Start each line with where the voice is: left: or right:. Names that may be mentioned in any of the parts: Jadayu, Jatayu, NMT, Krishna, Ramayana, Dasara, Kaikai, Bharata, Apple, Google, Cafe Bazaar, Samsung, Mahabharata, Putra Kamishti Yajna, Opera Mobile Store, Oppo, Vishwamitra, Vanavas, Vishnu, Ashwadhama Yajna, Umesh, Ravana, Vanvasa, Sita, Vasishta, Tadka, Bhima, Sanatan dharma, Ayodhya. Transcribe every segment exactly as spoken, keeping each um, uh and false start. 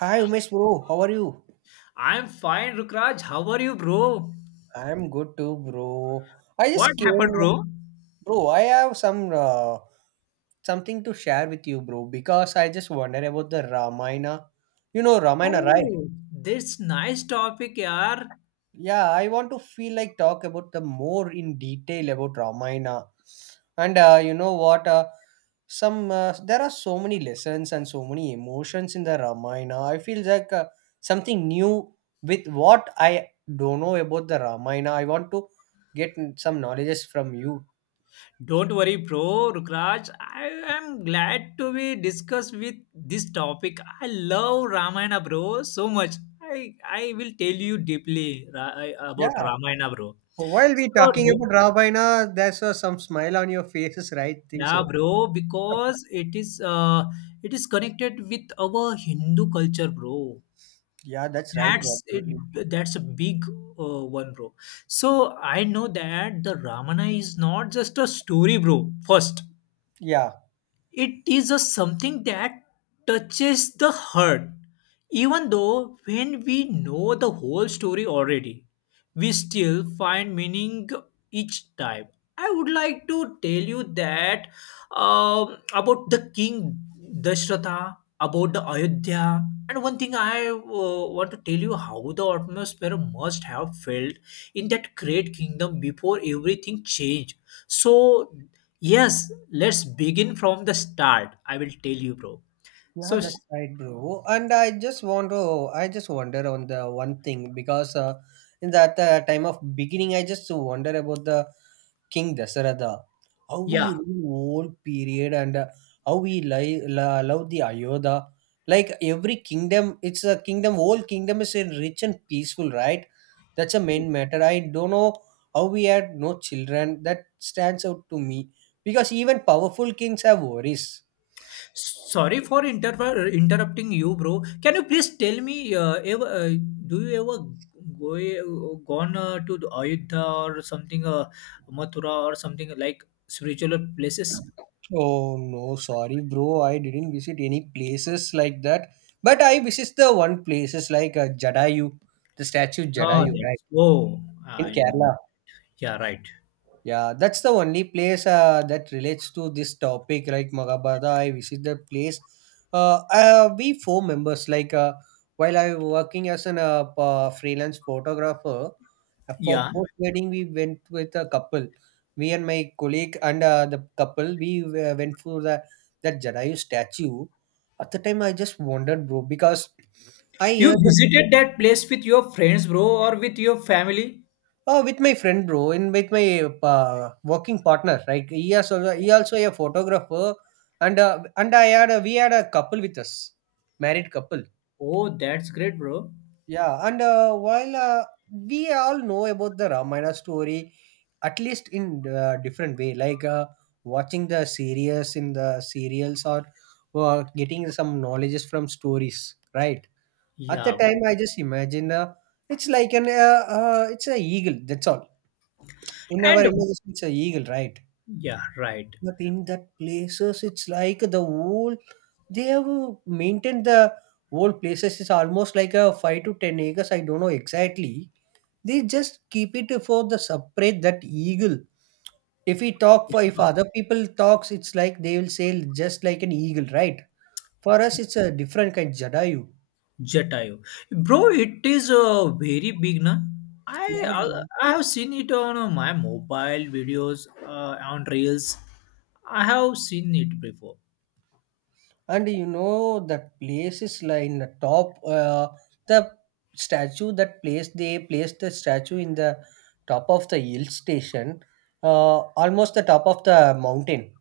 right: Hi Umesh bro, how are you?
left: I'm fine, Rukraj. How are you, bro?
right: I'm good too, bro. I
left: What
right: just
left: happened,
right: came,
left: bro?
right: bro. I have some uh, something to share with you, bro, because I just wonder about the Ramayana. You know Ramayana, right?
left: Oh, this nice topic, yaar.
right: Yeah, I want to feel like talk about the more in detail about Ramayana, and uh, you know what? Uh, some uh, there are so many lessons and so many emotions in the Ramayana. I feel like uh, something new with what I don't know about the Ramayana. I want to get some knowledges from you.
left: Don't worry, bro, Rukraj. I am glad to be discussed with this topic. I love Ramayana, bro, so much. I I will tell you deeply ra- I- about
right: Yeah,
left: Ramayana, bro.
right: while we
left: So,
right: talking
left: do-
right: about Ramayana, there's uh, some smile on your faces, right? Think
left: yeah,
right: so.
left: bro, because it is uh, it is connected with our Hindu culture, bro.
right: Yeah, that's right, bro.
left: That's it.
right: Absolutely.
left: That's a big uh, one, bro. So I know that the Ramana is not just a story, bro. First,
right: Yeah.
left: it is a something that touches the heart. Even though when we know the whole story already, we still find meaning each time. I would like to tell you that um, about the king Dashratha, about the Ayodhya, and one thing I uh, want to tell you how the atmosphere must have felt in that great kingdom before everything changed. So yes, let's begin from the start. I will tell you, bro.
right: Yeah,
left: So, s-
right: that's right, bro. And I just want to, I just wonder on the one thing because uh, in that uh, time of beginning, I just wonder about the King Dasaratha, how we
left: yeah,
right: rule whole period, and uh, how we li- la- love the Ayodhya. Like every kingdom, it's a kingdom. Whole kingdom is uh, rich and peaceful, right? That's a main matter. I don't know how we had no children. That stands out to me because even powerful kings have worries.
left: sorry for inter- interrupting you, bro. Can you please tell me, uh, ever, uh, do you ever go gone uh, to the Ayodhya or something, uh, Mathura or something like spiritual places?
right: Oh no, sorry, bro. I didn't visit any places like that. But I visit the one places like uh, Jadayu, the statue
left: Oh,
right: Jadayu, right,
left: that's, oh,
right: in
left: I know.
right: Kerala.
left: Yeah, right.
right: Yeah, that's the only place uh, that relates to this topic, like Maghabharata. I visit the place. Uh, uh, we four members, like uh, while I working as an uh, p- uh, freelance photographer, uh, for
left: Yeah.
right: post wedding we went with a couple. Me and my colleague, and uh, the couple, we uh, went for the that Jadayu statue. At the time, I just wondered, bro, because I
left: You
right: heard the,
left: visited that place with your friends, bro, or with your family?
right: oh, with my friend, bro, and with my uh, working partner, right? He is also he also a photographer, and uh, and I had a, we had a couple with us, married couple.
left: Oh, that's great, bro.
right: Yeah, and uh, while uh, we all know about the Ramayana story, at least in uh, different way, like uh, watching the series in the serials, or uh, getting some knowledges from stories, right? At the
left: Yeah,
right: time,
left: bro.
right: I just imagine, uh, it's like an uh, uh, it's a eagle. That's all. In our
left: And
right: images, it's a eagle, right?
left: yeah, right.
right: But in that places, it's like the whole they have maintained the whole places. It's almost like a five to ten acres. I don't know exactly. They just keep it for the separate that eagle. If we talk
left: Yeah,
right: for if other people talks, it's like they will say just like an eagle, right? For us, it's a different kind. Jadayu.
left: Jatayu. Bro, it is uh, very big, na? I
right: Yeah,
left: uh, I have seen it on uh, my mobile videos, uh, on reels. I have seen it before.
right: and you know that place is like in the top. Uh, the statue, that place, they placed the statue in the top of the hill station, uh, almost the top of the mountain.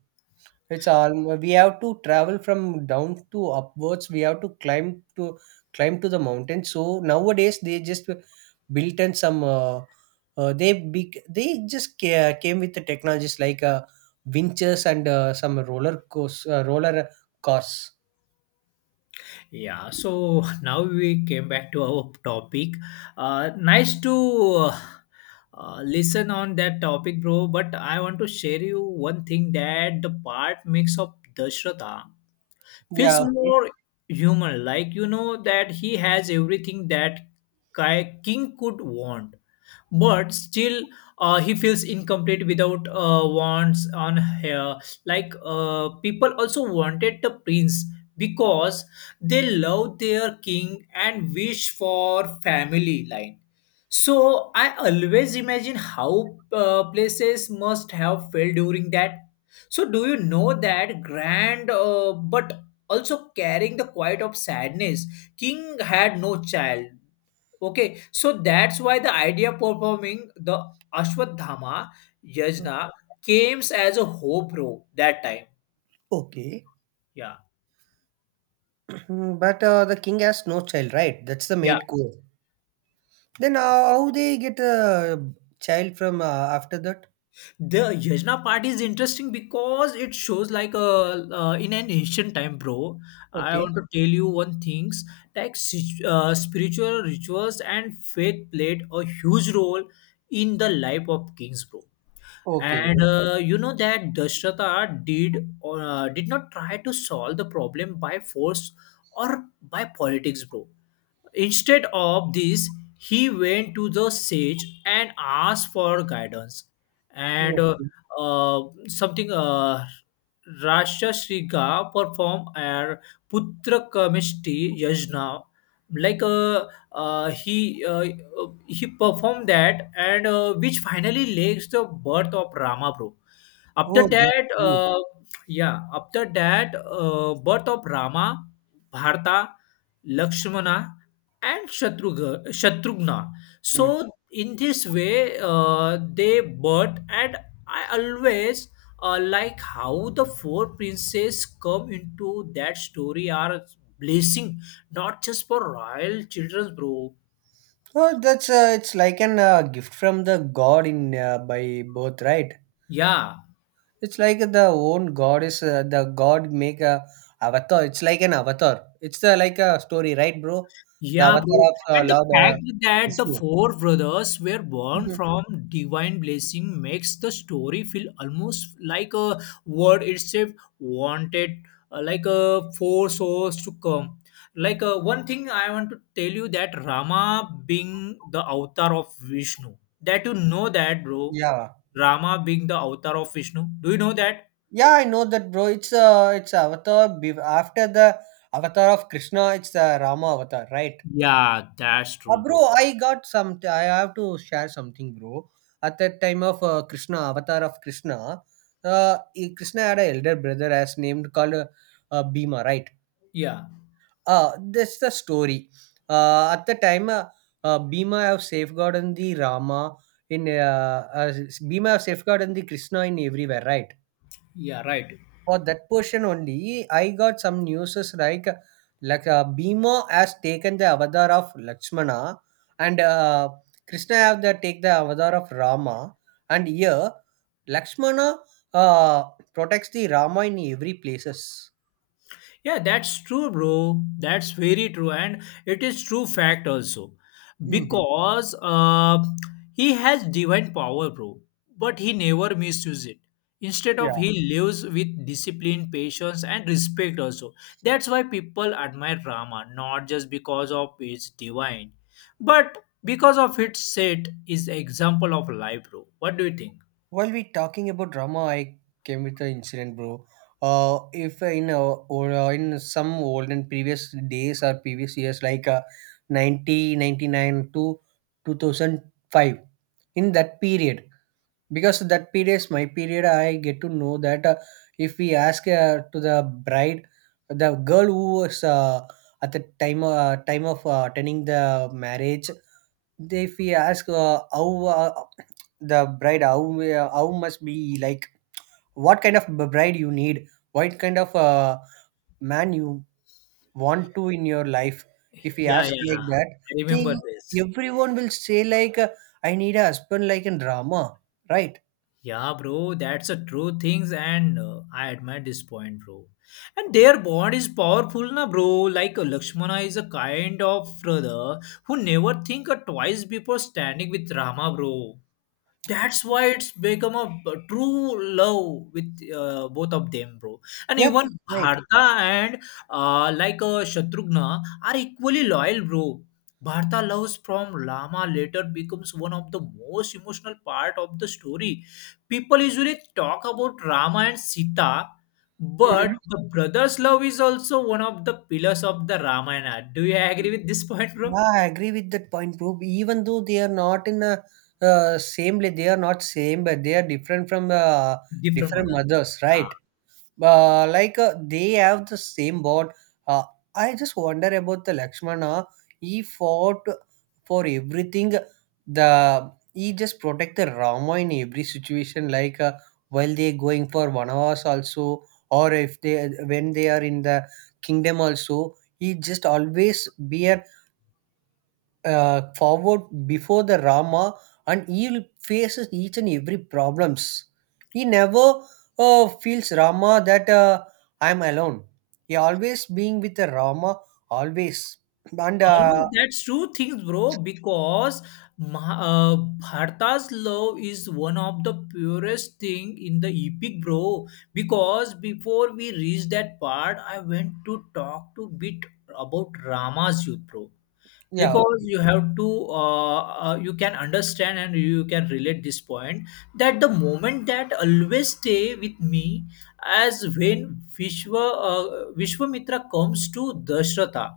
right: It's all we have to travel from down to upwards. We have to climb to climb to the mountain. So nowadays they just built in some. Uh, uh, they big they just ca- came with the technologies like uh, winches, and uh, some roller course, uh, roller cars.
left: Yeah, so now we came back to our topic. Uh, nice to uh, uh, listen on that topic, bro. But I want to share you one thing that the part makes of Dashratha feels
right: Yeah, okay.
left: more human, like you know that he has everything that Kai- king could want, but still uh, he feels incomplete without uh, wants on hair, like uh, people also wanted the prince because they love their king and wish for family line. So I always imagine how uh, places must have felt during that. So do you know that grand uh, but also carrying the quiet of sadness, king had no child. Okay, so that's why the idea of performing the Ashwadhama
right: Mm.
left: Yajna came as a hope row that time.
right: Okay.
left: Yeah.
right: But uh, the king has no child, right? That's the
left: Yeah.
right: main core. Then uh, how they get a child from uh, after that?
left: The Yajna part is interesting because it shows like a uh, in an ancient time, bro. I
right: Okay.
left: want to tell you one things like si- uh, spiritual rituals and faith played a huge role in the life of kings, bro.
right: Okay,
left: And
right: bro.
left: uh, you know that Dashratha did uh, did not try to solve the problem by force or by politics, bro. Instead of this, he went to the sage and asked for guidance. And uh,
right: Okay.
left: uh, something uh, Rashtrika performed a Putra Kamishti Yajna. Like uh, uh, he uh, he performed that, and uh, which finally leads the birth of Rama, bro. After
right: Oh, that's
left: that,
right: good.
left: uh, yeah, after that, uh, birth of Rama, Bharata, Lakshmana, and Shatrugha, Shatrugna.
right: Mm.
left: So in this way, uh, they birth, and I always uh, like how the four princes come into that story are blessing, not just for royal children, bro.
right: Oh, that's uh, it's like an uh, gift from the god, in uh, by birth, right?
left: Yeah.
right: It's like the own god is, uh, the god make a avatar. It's like an avatar. It's the like a story, right, bro? The
left: Yeah,
right: avatar
left: bro.
right: of uh,
left: And the
right: Lord uh,
left: fact that the
right: Vishnu.
left: four brothers were born
right: Mhm.
left: from divine blessing makes the story feel almost like a word itself wanted, uh, like a four souls to come. Like uh, one thing I want to tell you, that Rama being the avatar of Vishnu. That you know that, bro.
right: Yeah.
left: Rama being the avatar of Vishnu. Do you know that?
right: Yeah, I know that, bro. It's, uh, it's Avatar be- after the Avatar of Krishna. It's the Rama Avatar, right?
left: Yeah, that's
right: Uh,
left: true, bro.
right: bro, I got some. I have to share something, bro. At that time of uh, Krishna, Avatar of Krishna, uh, he- Krishna had an elder brother as named called uh, uh, Bhima, right?
left: Yeah,
right: Uh, that's the story. Uh, at the time, uh, uh, Bhima have safeguarded the Rama, in uh, uh, Bhima have safeguarded the Krishna in everywhere, right?
left: yeah, right.
right: For that portion only, I got some news like, like uh, Bhima has taken the avatar of Lakshmana, and uh, Krishna have the take the avatar of Rama, and here Lakshmana uh, protects the Rama in every places.
left: Yeah, that's true, bro. That's very true, and it is true fact also,
right: Hmm.
left: because uh, he has divine power, bro. But he never misuses it. Instead of
right: Yeah.
left: he lives with discipline, patience, and respect also. That's why people admire Rama, not just because of his divine, but because of its set is example of life, bro. What do you think?
right: While we talking about drama, I came with an incident, bro. Uh, if in uh, or uh, in some old and previous days, or previous years, like uh, nineteen ninety-nine to two thousand five, in that period, because that period is my period, I get to know that, uh, if we ask uh, to the bride, the girl who was uh, at the time uh, time of uh, attending the marriage, they- if we ask uh, how uh, the bride how uh, how must be like, what kind of b- bride you need, what kind of uh, man you want to in your life, if we
left: Yeah,
right: ask
left: yeah,
right: like that,
left: I
right: they,
left: remember this.
right: everyone will say like, uh, I need a husband like in drama, right?
left: Yeah, bro, that's a true things, and uh, I admire this point, bro. And their bond is powerful, na, bro. Like uh, Lakshmana is a kind of brother who never think uh, twice before standing with Rama, bro. That's why it's become a b- true love with uh, both of them, bro. And
right: Yes,
left: even
right: right.
left: Bharta and uh, like uh, Shatrughna are equally loyal, bro. Bharta loves from Lama later becomes one of the most emotional part of the story. People usually talk about Rama and Sita, but
right: Mhm.
left: the brothers love is also one of the pillars of the Ramayana. Do you agree with this point, bro?
right: Yeah, I agree with that point, bro. Even though they are not in a uh, same la- they are not same, but they are different from uh,
left: Different
right: different
left: mother.
right: mothers,
left: Yeah.
right: right? Uh, like, uh, they have the same bond. Uh, I just wonder about the Lakshmana. He fought for everything. The he just protect the Rama in every situation. Like, uh, while they going for Vanavas also, or if they when they are in the kingdom also, he just always be a uh, forward before the Rama, and he faces each and every problems. He never uh, feels Rama that, uh, I'm alone. He always being with the Rama always. And
left: Always,
right: uh,
left: that's true things, bro, because Ma- uh, Bharta's love is one of the purest thing in the epic, bro. Because before we reached that part, I went to talk to bit about Rama's youth, bro.
right: yeah,
left: Because you have to, uh, uh, you can understand and you can relate this point that the moment that always stay with me as when Vishwa, uh, Vishwamitra comes to Dashratha.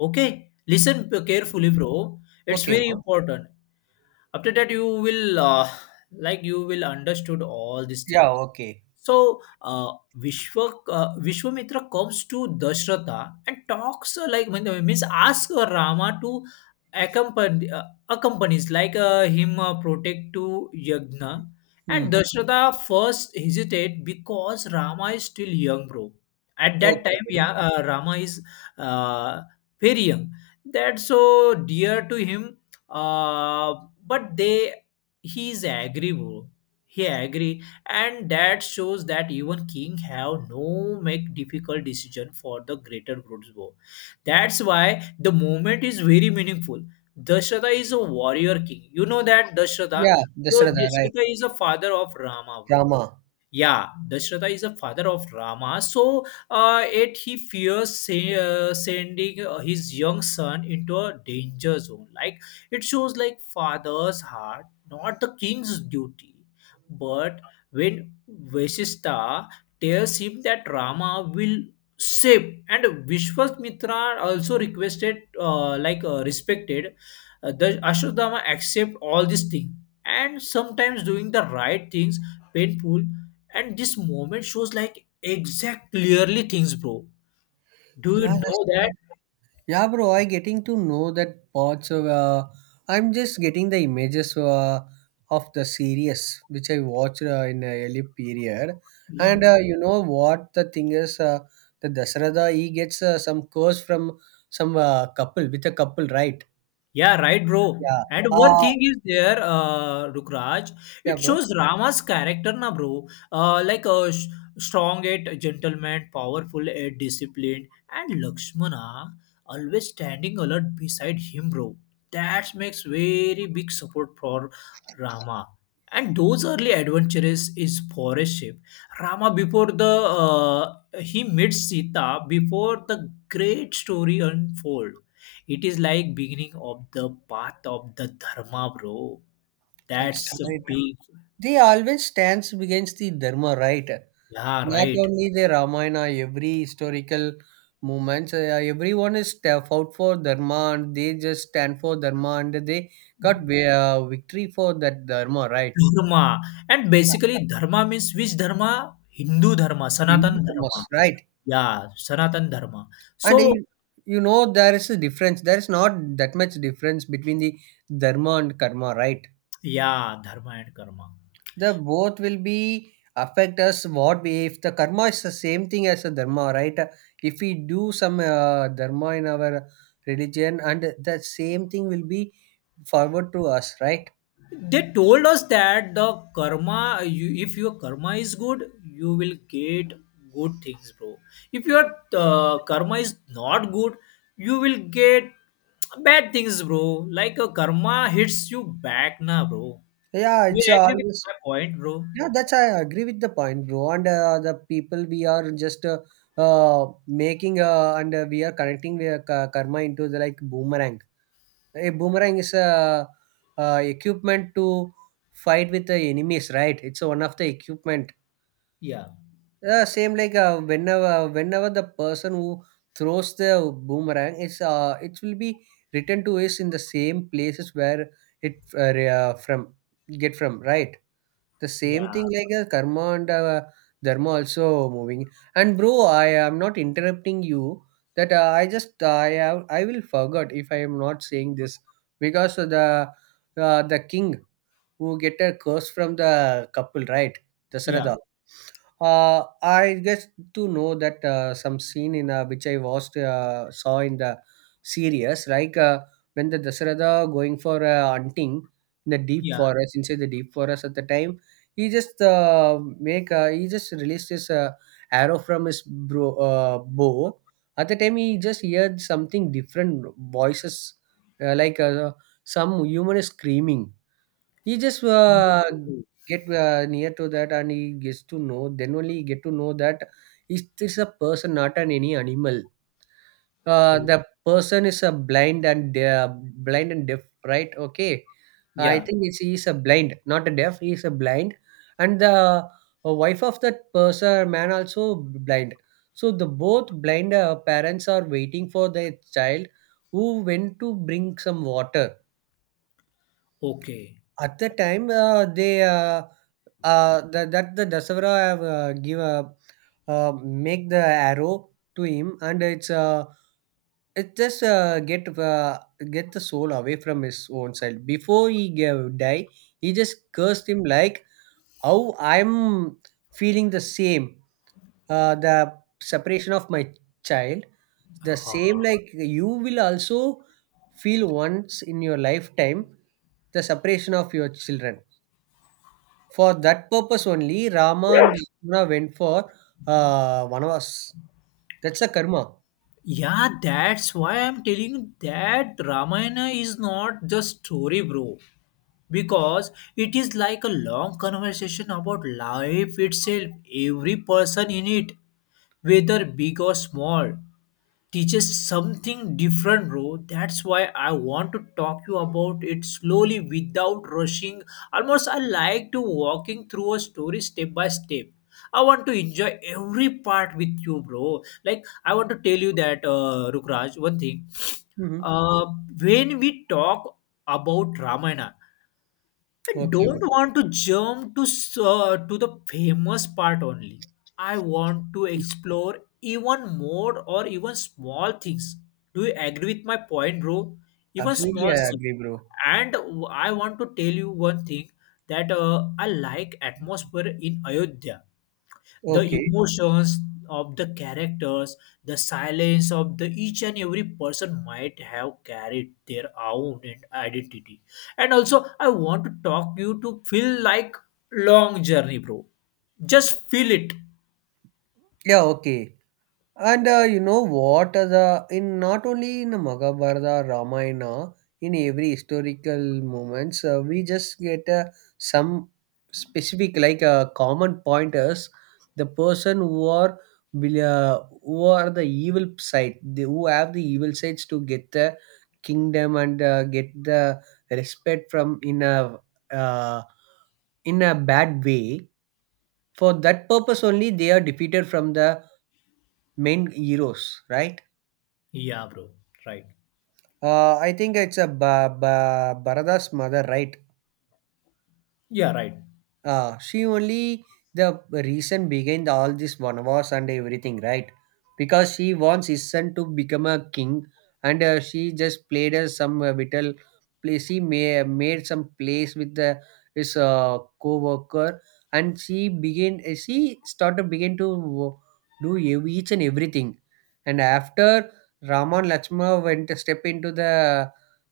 left: Okay, listen p- carefully, bro. It's
right: okay,
left: very
right: bro.
left: important. After that, you will uh, like you will understood all these things.
right: Yeah, okay.
left: So uh, Vishwa, uh, Vishwamitra comes to Dashratha and talks uh, like when- means ask uh, Rama to accompany uh, accompanies like uh, him uh, protect to Yagna, and
right: Hmm.
left: Dashratha first hesitate because Rama is still young, bro. At that
right: Okay,
left: time,
right: bro.
left: yeah, uh, Rama is uh, very young, that's so dear to him. Uh, but they he is agree, bro. He agree, and that shows that even king have no make difficult decision for the greater Grudzbo. That's why the moment is very meaningful. Dashrata is a warrior king. You know that Dashrata.
right: Yeah,
left: So
right: Dasrada, right?
left: Dashrata is a father of Rama, bro.
right: Rama.
left: Yeah, Dashrata is the father of Rama, so uh, yet he fears say, uh, sending uh, his young son into a danger zone, like it shows like father's heart, not the king's duty. But when Vasishta tells him that Rama will save, and Vishwamitra also requested, uh, like uh, respected uh, the Ashwadama, accept all these things, and sometimes doing the right things painful, and this moment shows like exact clearly things, bro. Do you
right: Yeah, that's
left: know that?
right: right. Yeah, bro, I getting to know that parts of. Uh, I'm just getting the images uh, of the series which I watched uh, in a early period, and uh, you know what the thing is, uh, the Dasarada, he gets uh, some curse from some uh, couple with a couple, right?
left: Yeah, right, bro.
right: Yeah.
left: And one
right: Uh,
left: thing is there, uh, Rukraj,
right: yeah,
left: it
right: bro.
left: shows Rama's character, na, bro. Uh, like a sh- strong at gentleman, powerful at disciplined, and Lakshmana always standing alert beside him, bro. That makes very big support for Rama. And those early adventures is forest ship. Rama before the uh, he meets Sita before the great story unfold. It is like beginning of the path of the dharma, bro.
right: That's
left: That's a
right: right.
left: big,
right: They always stands against the dharma, right?
left: yeah,
right: Not
left: right.
right: only the Ramayana, every historical moments, uh, everyone is step out for Dharma, and they just stand for Dharma, and they got vi- uh, victory for that Dharma, right?
left: Dharma. And
right: Yeah.
left: basically, dharma means which dharma? Hindu dharma, Sanatan
right: Hindu dharmas,
left: dharma.
right: right?
left: Yeah, Sanatan dharma.
right: And
left: So,
right: you, you know there is a difference. There is not that much difference between the Dharma and Karma, right?
left: yeah, dharma and karma.
right: The both will be affect us what we if the karma is the same thing as a dharma, right? If we do some uh, dharma in our religion, and the same thing will be forward to us, right?
left: They told us that the karma, you, if your karma is good, you will get good things, bro. If your uh, karma is not good, you will get bad things, bro. Like a karma hits you back, na, bro.
right: Yeah,
left: You
right: it's uh,
left: agree with
right: always.
left: my point, bro?
right: Yeah, that's I agree with the point, bro. And uh, the people, we are just, uh, uh making, uh, and uh, we are connecting the ka- karma into the like boomerang. A boomerang is a uh, equipment to fight with the enemies, right? It's one of the equipment.
left: Yeah,
right: Yeah, same like, uh, whenever whenever the person who throws the boomerang is uh, it will be returned to us in the same places where it, uh, re- uh, from get from, right. The same
left: yeah,
right: thing like, uh, karma and uh, dharma also moving. And bro, I am not interrupting you. That, uh, I just uh, I have I will forget if I am not saying this, because the uh, the king who get a curse from the couple, right,
left: yeah,
right: Dasarada. uh, I guess to know that, uh, some scene in, uh, which I watched uh, saw in the series, like, uh, when the Dasarada going for uh, hunting in the deep
left: yeah,
right: forest, inside the deep forest. At the time, he just uh, make uh, he just released his uh, arrow from his bro- uh, bow. At the time, he just heard something different voices, uh, like, uh, some human is screaming. He just uh, get uh, near to that, and he gets to know, then only he get to know that it is this a person, not an any animal. Uh, the person is a blind, and uh, blind and deaf, right? Okay, I
left: yeah.
right: think it's, he's a blind, not a deaf. He's a blind, and the uh, wife of that person man also blind. So the both blind uh, parents are waiting for their child who went to bring some water.
left: Okay.
right: At the time, uh, they uh, uh, that that the Dasavara have, uh, give a uh, make the arrow to him, and it's uh, it just uh, get uh, get the soul away from his own side. Before he gave, die, he just cursed him like how I'm feeling the same, uh, the separation of my child, the same like you will also feel once in your lifetime the separation of your children for that purpose only, Rama and Lakshmana went for uh, Vanavas. That's a karma.
left: Yeah, that's why I'm telling you that Ramayana is not just story, bro, because it is like a long conversation about life itself. Every person in it, whether big or small, teaches something different, bro. That's why I want to talk you about it slowly without rushing. Almost I like to walking through a story step by step. I want to enjoy every part with you, bro. Like I want to tell you that, uh, Rukraj, one thing.
right: Hmm.
left: Uh, when we talk about Ramayana, I
right: Okay,
left: don't
right: bro.
left: want to jump to s- uh, to the famous part only. I want to explore even more or even small things. Do you agree with my point, bro? Even small
right: Absolutely, I
left: things.
right: agree, bro.
left: And I want to tell you one thing that uh, I like atmosphere in Ayodhya, the
right: Okay.
left: emotions of the characters, the silence of the each and every person might have carried their own and identity. And also, I want to talk you to feel like long journey, bro. Just feel it.
right: Yeah, okay. And uh, you know what? uh, The in not only in the Maghabharata, Ramayana, in every historical moments, uh, we just get uh, some specific like uh, common pointers. The person who are will, uh, who are the evil side, they, who have the evil sides to get the kingdom and uh, get the respect from in a uh, in a bad way. For that purpose only, they are defeated from the main heroes, right?
left: Yeah, bro. Right.
right: Uh, I think it's a ba- ba- Bharada's mother, right?
left: Yeah, right.
right: Uh, she only the reason behind all this wars and everything, right? Because she wants his son to become a king, and uh, she just played as some uh, little place. She may, made some place with the his uh, co-worker, and she began. uh, She started begin to wo- do ev- each and everything, and after Rama and Lakshmana went to step into the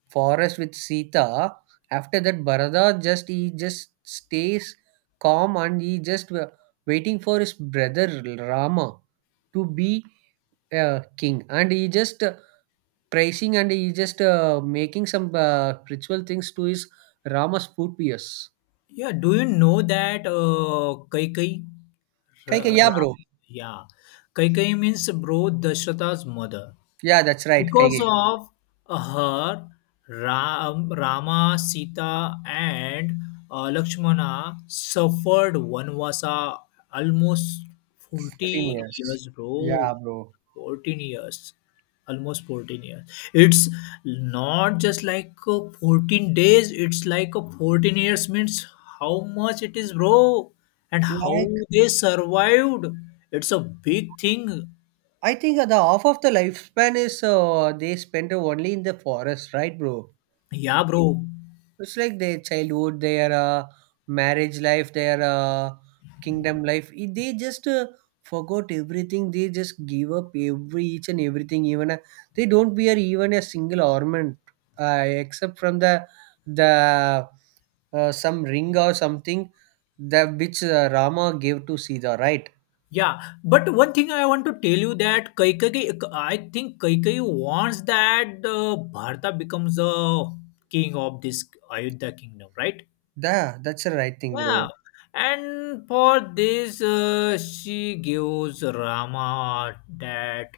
right: forest with Sita, after that Bharata just he just stays calm and he just wa- waiting for his brother Rama to be uh, king and he just uh, praising and he just uh, making some uh, ritual things to his Rama's foot pierce.
left: Yeah. Do you know that uh, Kai Kai?
right: Kaikai,
left: Ra-
right: yeah, bro.
left: Ra- yeah. Kai Kai means bro Dashrata's mother,
right: Yeah, that's right.
left: because
right: Kaikai,
left: of uh, her Ram, Rama, Sita, and uh, Lakshmana suffered Vanvasa almost forty
right: fourteen years.
left: years, bro.
right: Yeah, bro.
left: fourteen years. Almost fourteen years. It's not just like uh, fourteen days, it's like uh, fourteen years means how much it is, bro, and how
right: Like,
left: they survived. It's a big thing.
right: I think the half of the lifespan is uh, they spend only in the forest, right, bro?
left: Yeah, bro.
right: It's like their childhood, their uh, marriage life, their uh, kingdom life. I- They just uh, forgot everything. They just give up every each and everything. Even a, they don't wear even a single ornament, uh, except from the the uh, some ring or something that which uh, Rama gave to Sita. Right?
left: Yeah, but one thing I want to tell you that Kaikai, I think Kaikai wants that uh, Bharata becomes the king of this Ayodhya kingdom, right?
right: Da, that's the right thing,
left: Yeah,
right: bro.
left: and for this, uh, she gives Rama that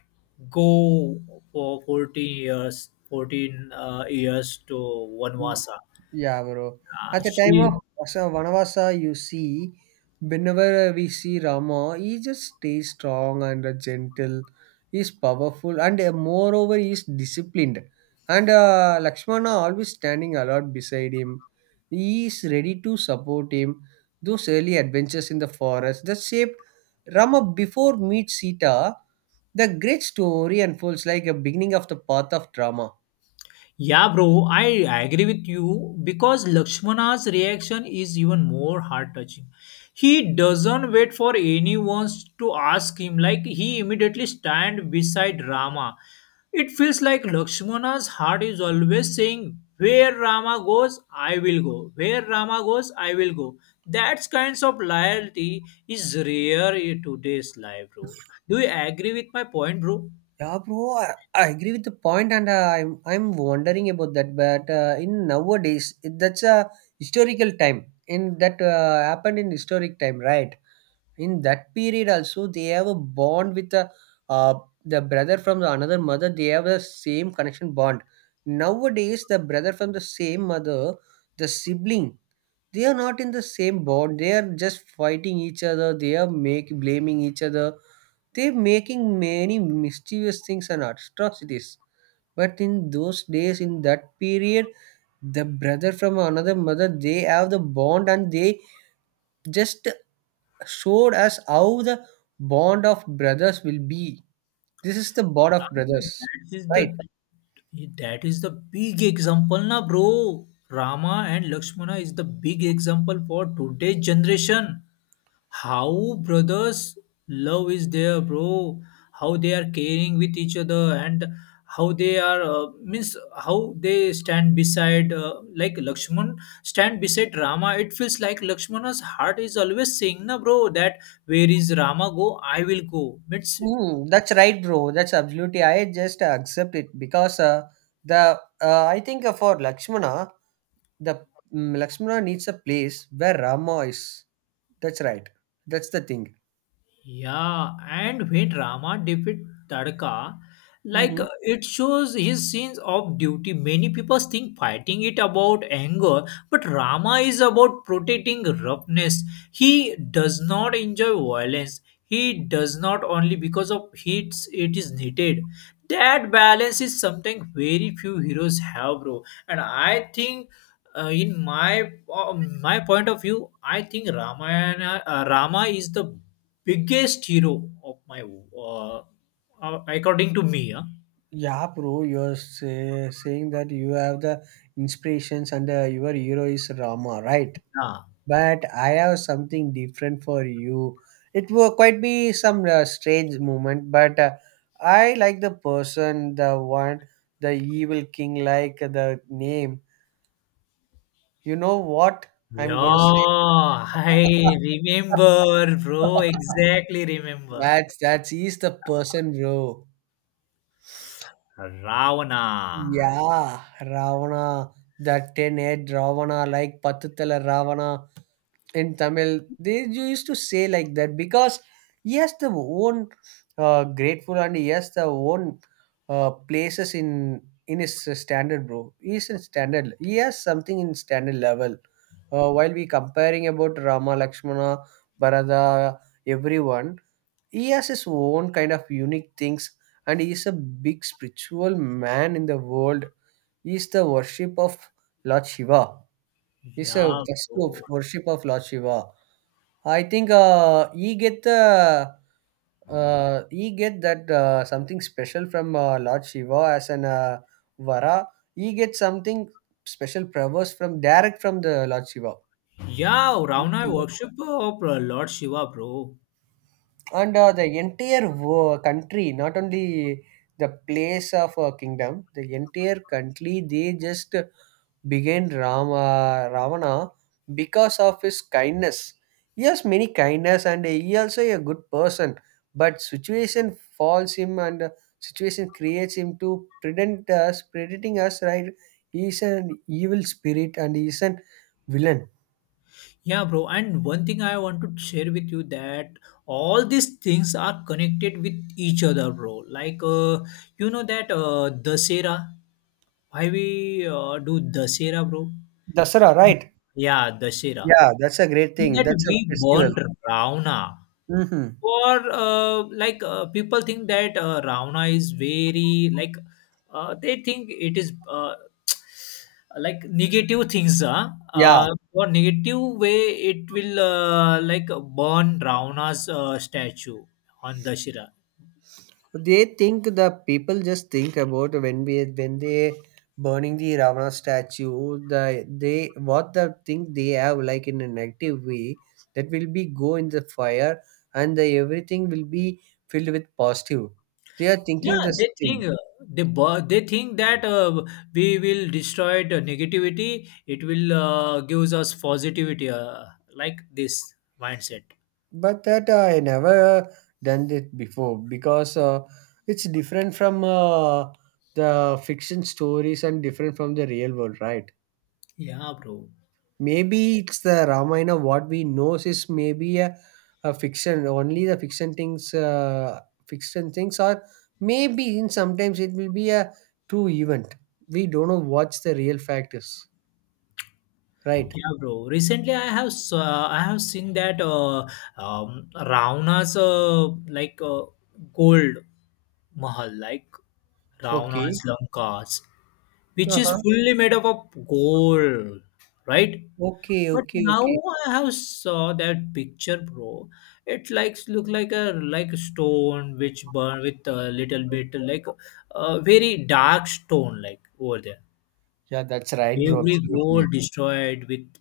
left: go for fourteen years, fourteen uh, years to Vanvasa.
right: Yeah, bro. At
left: Uh,
right: the time of
left: she
right: Asa- Vanavasa, you see, whenever we see Rama, he just stays strong and uh, gentle. He's powerful, and uh, moreover, he's disciplined. And uh, Lakshmana always standing alert beside him. He is ready to support him. Those early adventures in the forest that shaped Rama before meets Sita. The great story unfolds like a beginning of the path of drama.
left: Yeah, bro, I agree with you because Lakshmana's reaction is even more heart touching. He doesn't wait for anyone to ask him, like, he immediately stand beside Rama. It feels like Lakshmana's heart is always saying, "Where Rama goes, I will go. Where Rama goes, I will go." That kinds of loyalty is rare in today's life, bro. Do you agree with my point, bro?
right: Yeah, bro, I, I agree with the point, and uh, I'm I'm wondering about that. But uh, in nowadays, it- that's a historical time. In that uh, happened in historic time, right? In that period, also they have a bond with the uh, the brother from the another mother. They have the same connection bond. Nowadays, the brother from the same mother, the sibling, they are not in the same bond. They are just fighting each other. They are make blaming each other they're making many mischievous things and atrocities. But in those days, in that period, the brother from another mother, they have the bond and they just showed us how the bond of brothers will be. This is the bond of brothers,
left: That is the
right: right?
left: that is the big example na bro. Rama and Lakshmana is the big example for today's generation. How brothers love is there, bro. How they are caring with each other and how they are uh, means how they stand beside uh, like Lakshman stand beside Rama. It feels like Lakshmana's heart is always saying na bro that where is Rama go I will go. Means
right: Hmm, that's right, bro. That's absolutely. I just accept it because uh, the uh, I think uh, for Lakshmana, the mm Lakshmana needs a place where Rama is. That's right. That's the thing.
left: yeah, and when Rama defeat Tadka, like
right: Mhm.
left: uh, it shows his sense of duty. Many people think fighting it about anger, but Rama is about protecting roughness. He does not enjoy violence. He does not only because of hits it is needed. That balance is something very few heroes have, bro. And I think uh, in my uh, my point of view, I think Ramayana uh, Rama is the biggest hero of my, uh, uh, according to me, huh?
right: Yeah, bro, you're say, saying that you have the inspirations and uh, your hero is Rama, right?
left: Yeah.
right: But I have something different for you. It will quite be some uh, strange moment, but uh, I like the person, the one, the evil king, like the name. You know what
left: Yeah,
right: I'm gonna say?
left: I remember, bro. Exactly remember.
right: That's that's he's the person, bro.
left: Ravana.
right: Yeah, Ravana, that ten-head Ravana, like Patutala Ravana in Tamil. They used to say like that because he has the own uh, grateful and he has the own uh, places in in his standard, bro. He is in standard. He has something in standard level. Uh, while we comparing about Rama, Lakshmana, Bharata, everyone, he has his own kind of unique things, and he is a big spiritual man in the world is the worship of Lord Shiva. It's a
left: Yeah,
right: festival of
left: bro.
right: worship of Lord Shiva. I think uh, he get the uh, he get that uh, something special from uh, Lord Shiva as an uh, vara. He get something special prayers from direct from the Lord Shiva.
left: Yeah, Ravana worship of uh, Lord Shiva, bro.
right: And uh, the entire wo- country, not only the place of uh, kingdom, the entire country, they just began Rama, Ravana because of his kindness. He has many kindness and he also a good person. But situation falls him and situation creates him to prevent us, predating us, right? He is an evil spirit and he is an villain.
left: Yeah, bro. And one thing I want to share with you that all these things are connected with each other, bro. Like, uh, you know that uh, Dasera. Why we uh, do Dasera, bro?
right: Dasara, right?
left: Yeah, Dashera.
right: Yeah, that's a great
left: In
right: thing.
left: that
right: That's a
left: we
right: festival.
left: burned Ravana.
right: Hmm.
left: Or uh, like uh, people think that uh, Ravana is very like uh, they think it is uh, like negative things. Huh?
right: Yeah,
left: Uh, or negative way it will uh, like burn Ravana's uh, statue on Dashera.
right: they think the people just think about when we when they burning the Ravana statue, the they what the think they have like in a negative way that will be go in the fire and the everything will be filled with positive. They are
left: Yeah,
right: thinking this
left: they think
right: thing,
left: uh, they bo- they think that uh, we will destroy the negativity. It will uh, gives us positivity, uh, like this mindset.
right: but that uh, I never done it before because uh, it's different from uh, the fiction stories and different from the real world, right?
left: Yeah, bro.
right: Maybe it's the Ramayana. What we know is maybe a, a fiction. Only the fiction things, uh, fiction things, or maybe in sometimes it will be a true event. We don't know what's the real fact is. Right?
left: Yeah, bro. Recently, I have s- uh, I have seen that uh, um, Ravanas uh, like uh, gold mahal, like Ravanas
right: Okay.
left: Lankas, which
right: Uh
left: is
right: huh.
left: fully made up of gold, right?
right: Okay.
left: But
right: Okay.
left: now
right: Okay.
left: I have saw that picture, bro. It likes look like a like a stone which burn with a little bit like a very dark stone like over there.
right: Yeah, that's right, bro.
left: Every
right: Absolutely.
left: gold destroyed with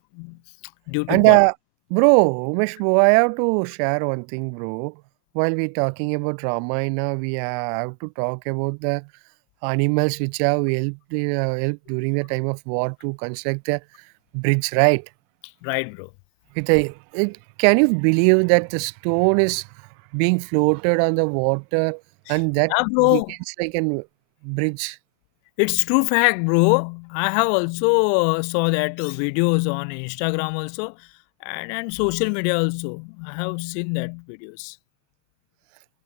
left: due to
right: And
left: burn,
right: uh, bro, Umesh, bro, I have to share one thing, bro. While we talking about Ramayana, we have to talk about the animals which have helped in, uh, helped during the time of war to construct the bridge, right?
left: right, bro?
right: With a, it, can you believe that the stone is being floated on the water and that
left: Yeah, bro.
right: begins like a bridge?
left: It's true fact, bro. I have also uh, saw that uh, videos on Instagram also and and social media also. I have seen that videos.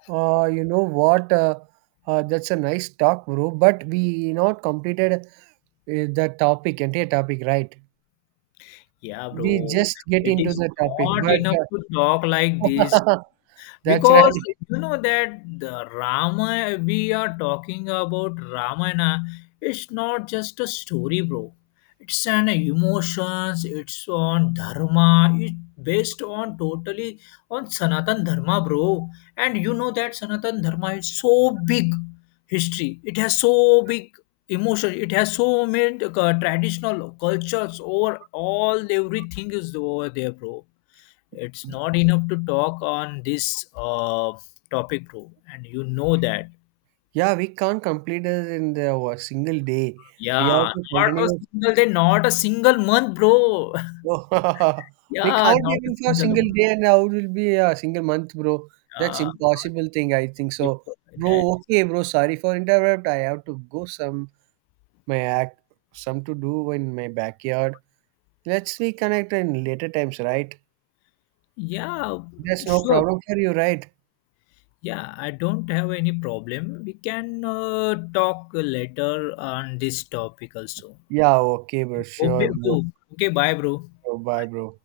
right: Uh, you know what? Uh, uh, that's a nice talk, bro. But we not completed eh, the topic, entire topic, right?
left: Yeah,
right: We
left: bro.
right: just get
left: It
right: into
left: is
right: the topic,
left: not
right: but
left: enough to talk like this
right: uh, that's
left: because
right: right.
left: you know that the rama we are talking about ramayana it's not just a story bro it's an emotions it's on dharma it's based on totally on sanatan dharma bro and you know that sanatan dharma is so big history it has so big emotion it has so many uh, traditional cultures or all everything is over there bro it's not enough to talk on this uh, topic, bro. And you know that.
right: Yeah, we can't complete it in the a single day. We have
left: Yeah,
right: to
left: not a
right: continue.
left: single day, not a single month, bro.
right: We
left: Yeah,
right: can't
left: not a
right: even for
left: single
right: single
left: month.
right: day, and how it will be a single month, bro. That's
left: Uh,
right: impossible thing. I think
left: if
right: so, bro.
left: that,
right: Okay, bro. Sorry for interrupt. I have to go some my act, some to do in my backyard. Let's reconnect in later times, right?
left: yeah,
right: That's no
left: sure.
right: problem for you, right?
left: Yeah, I don't have any problem. We can uh, talk later on this topic also.
right: Yeah, okay, bro. Sure,
left: Okay,
right: bro.
left: bro. Okay, bye, bro.
right: Sure, bye, bro.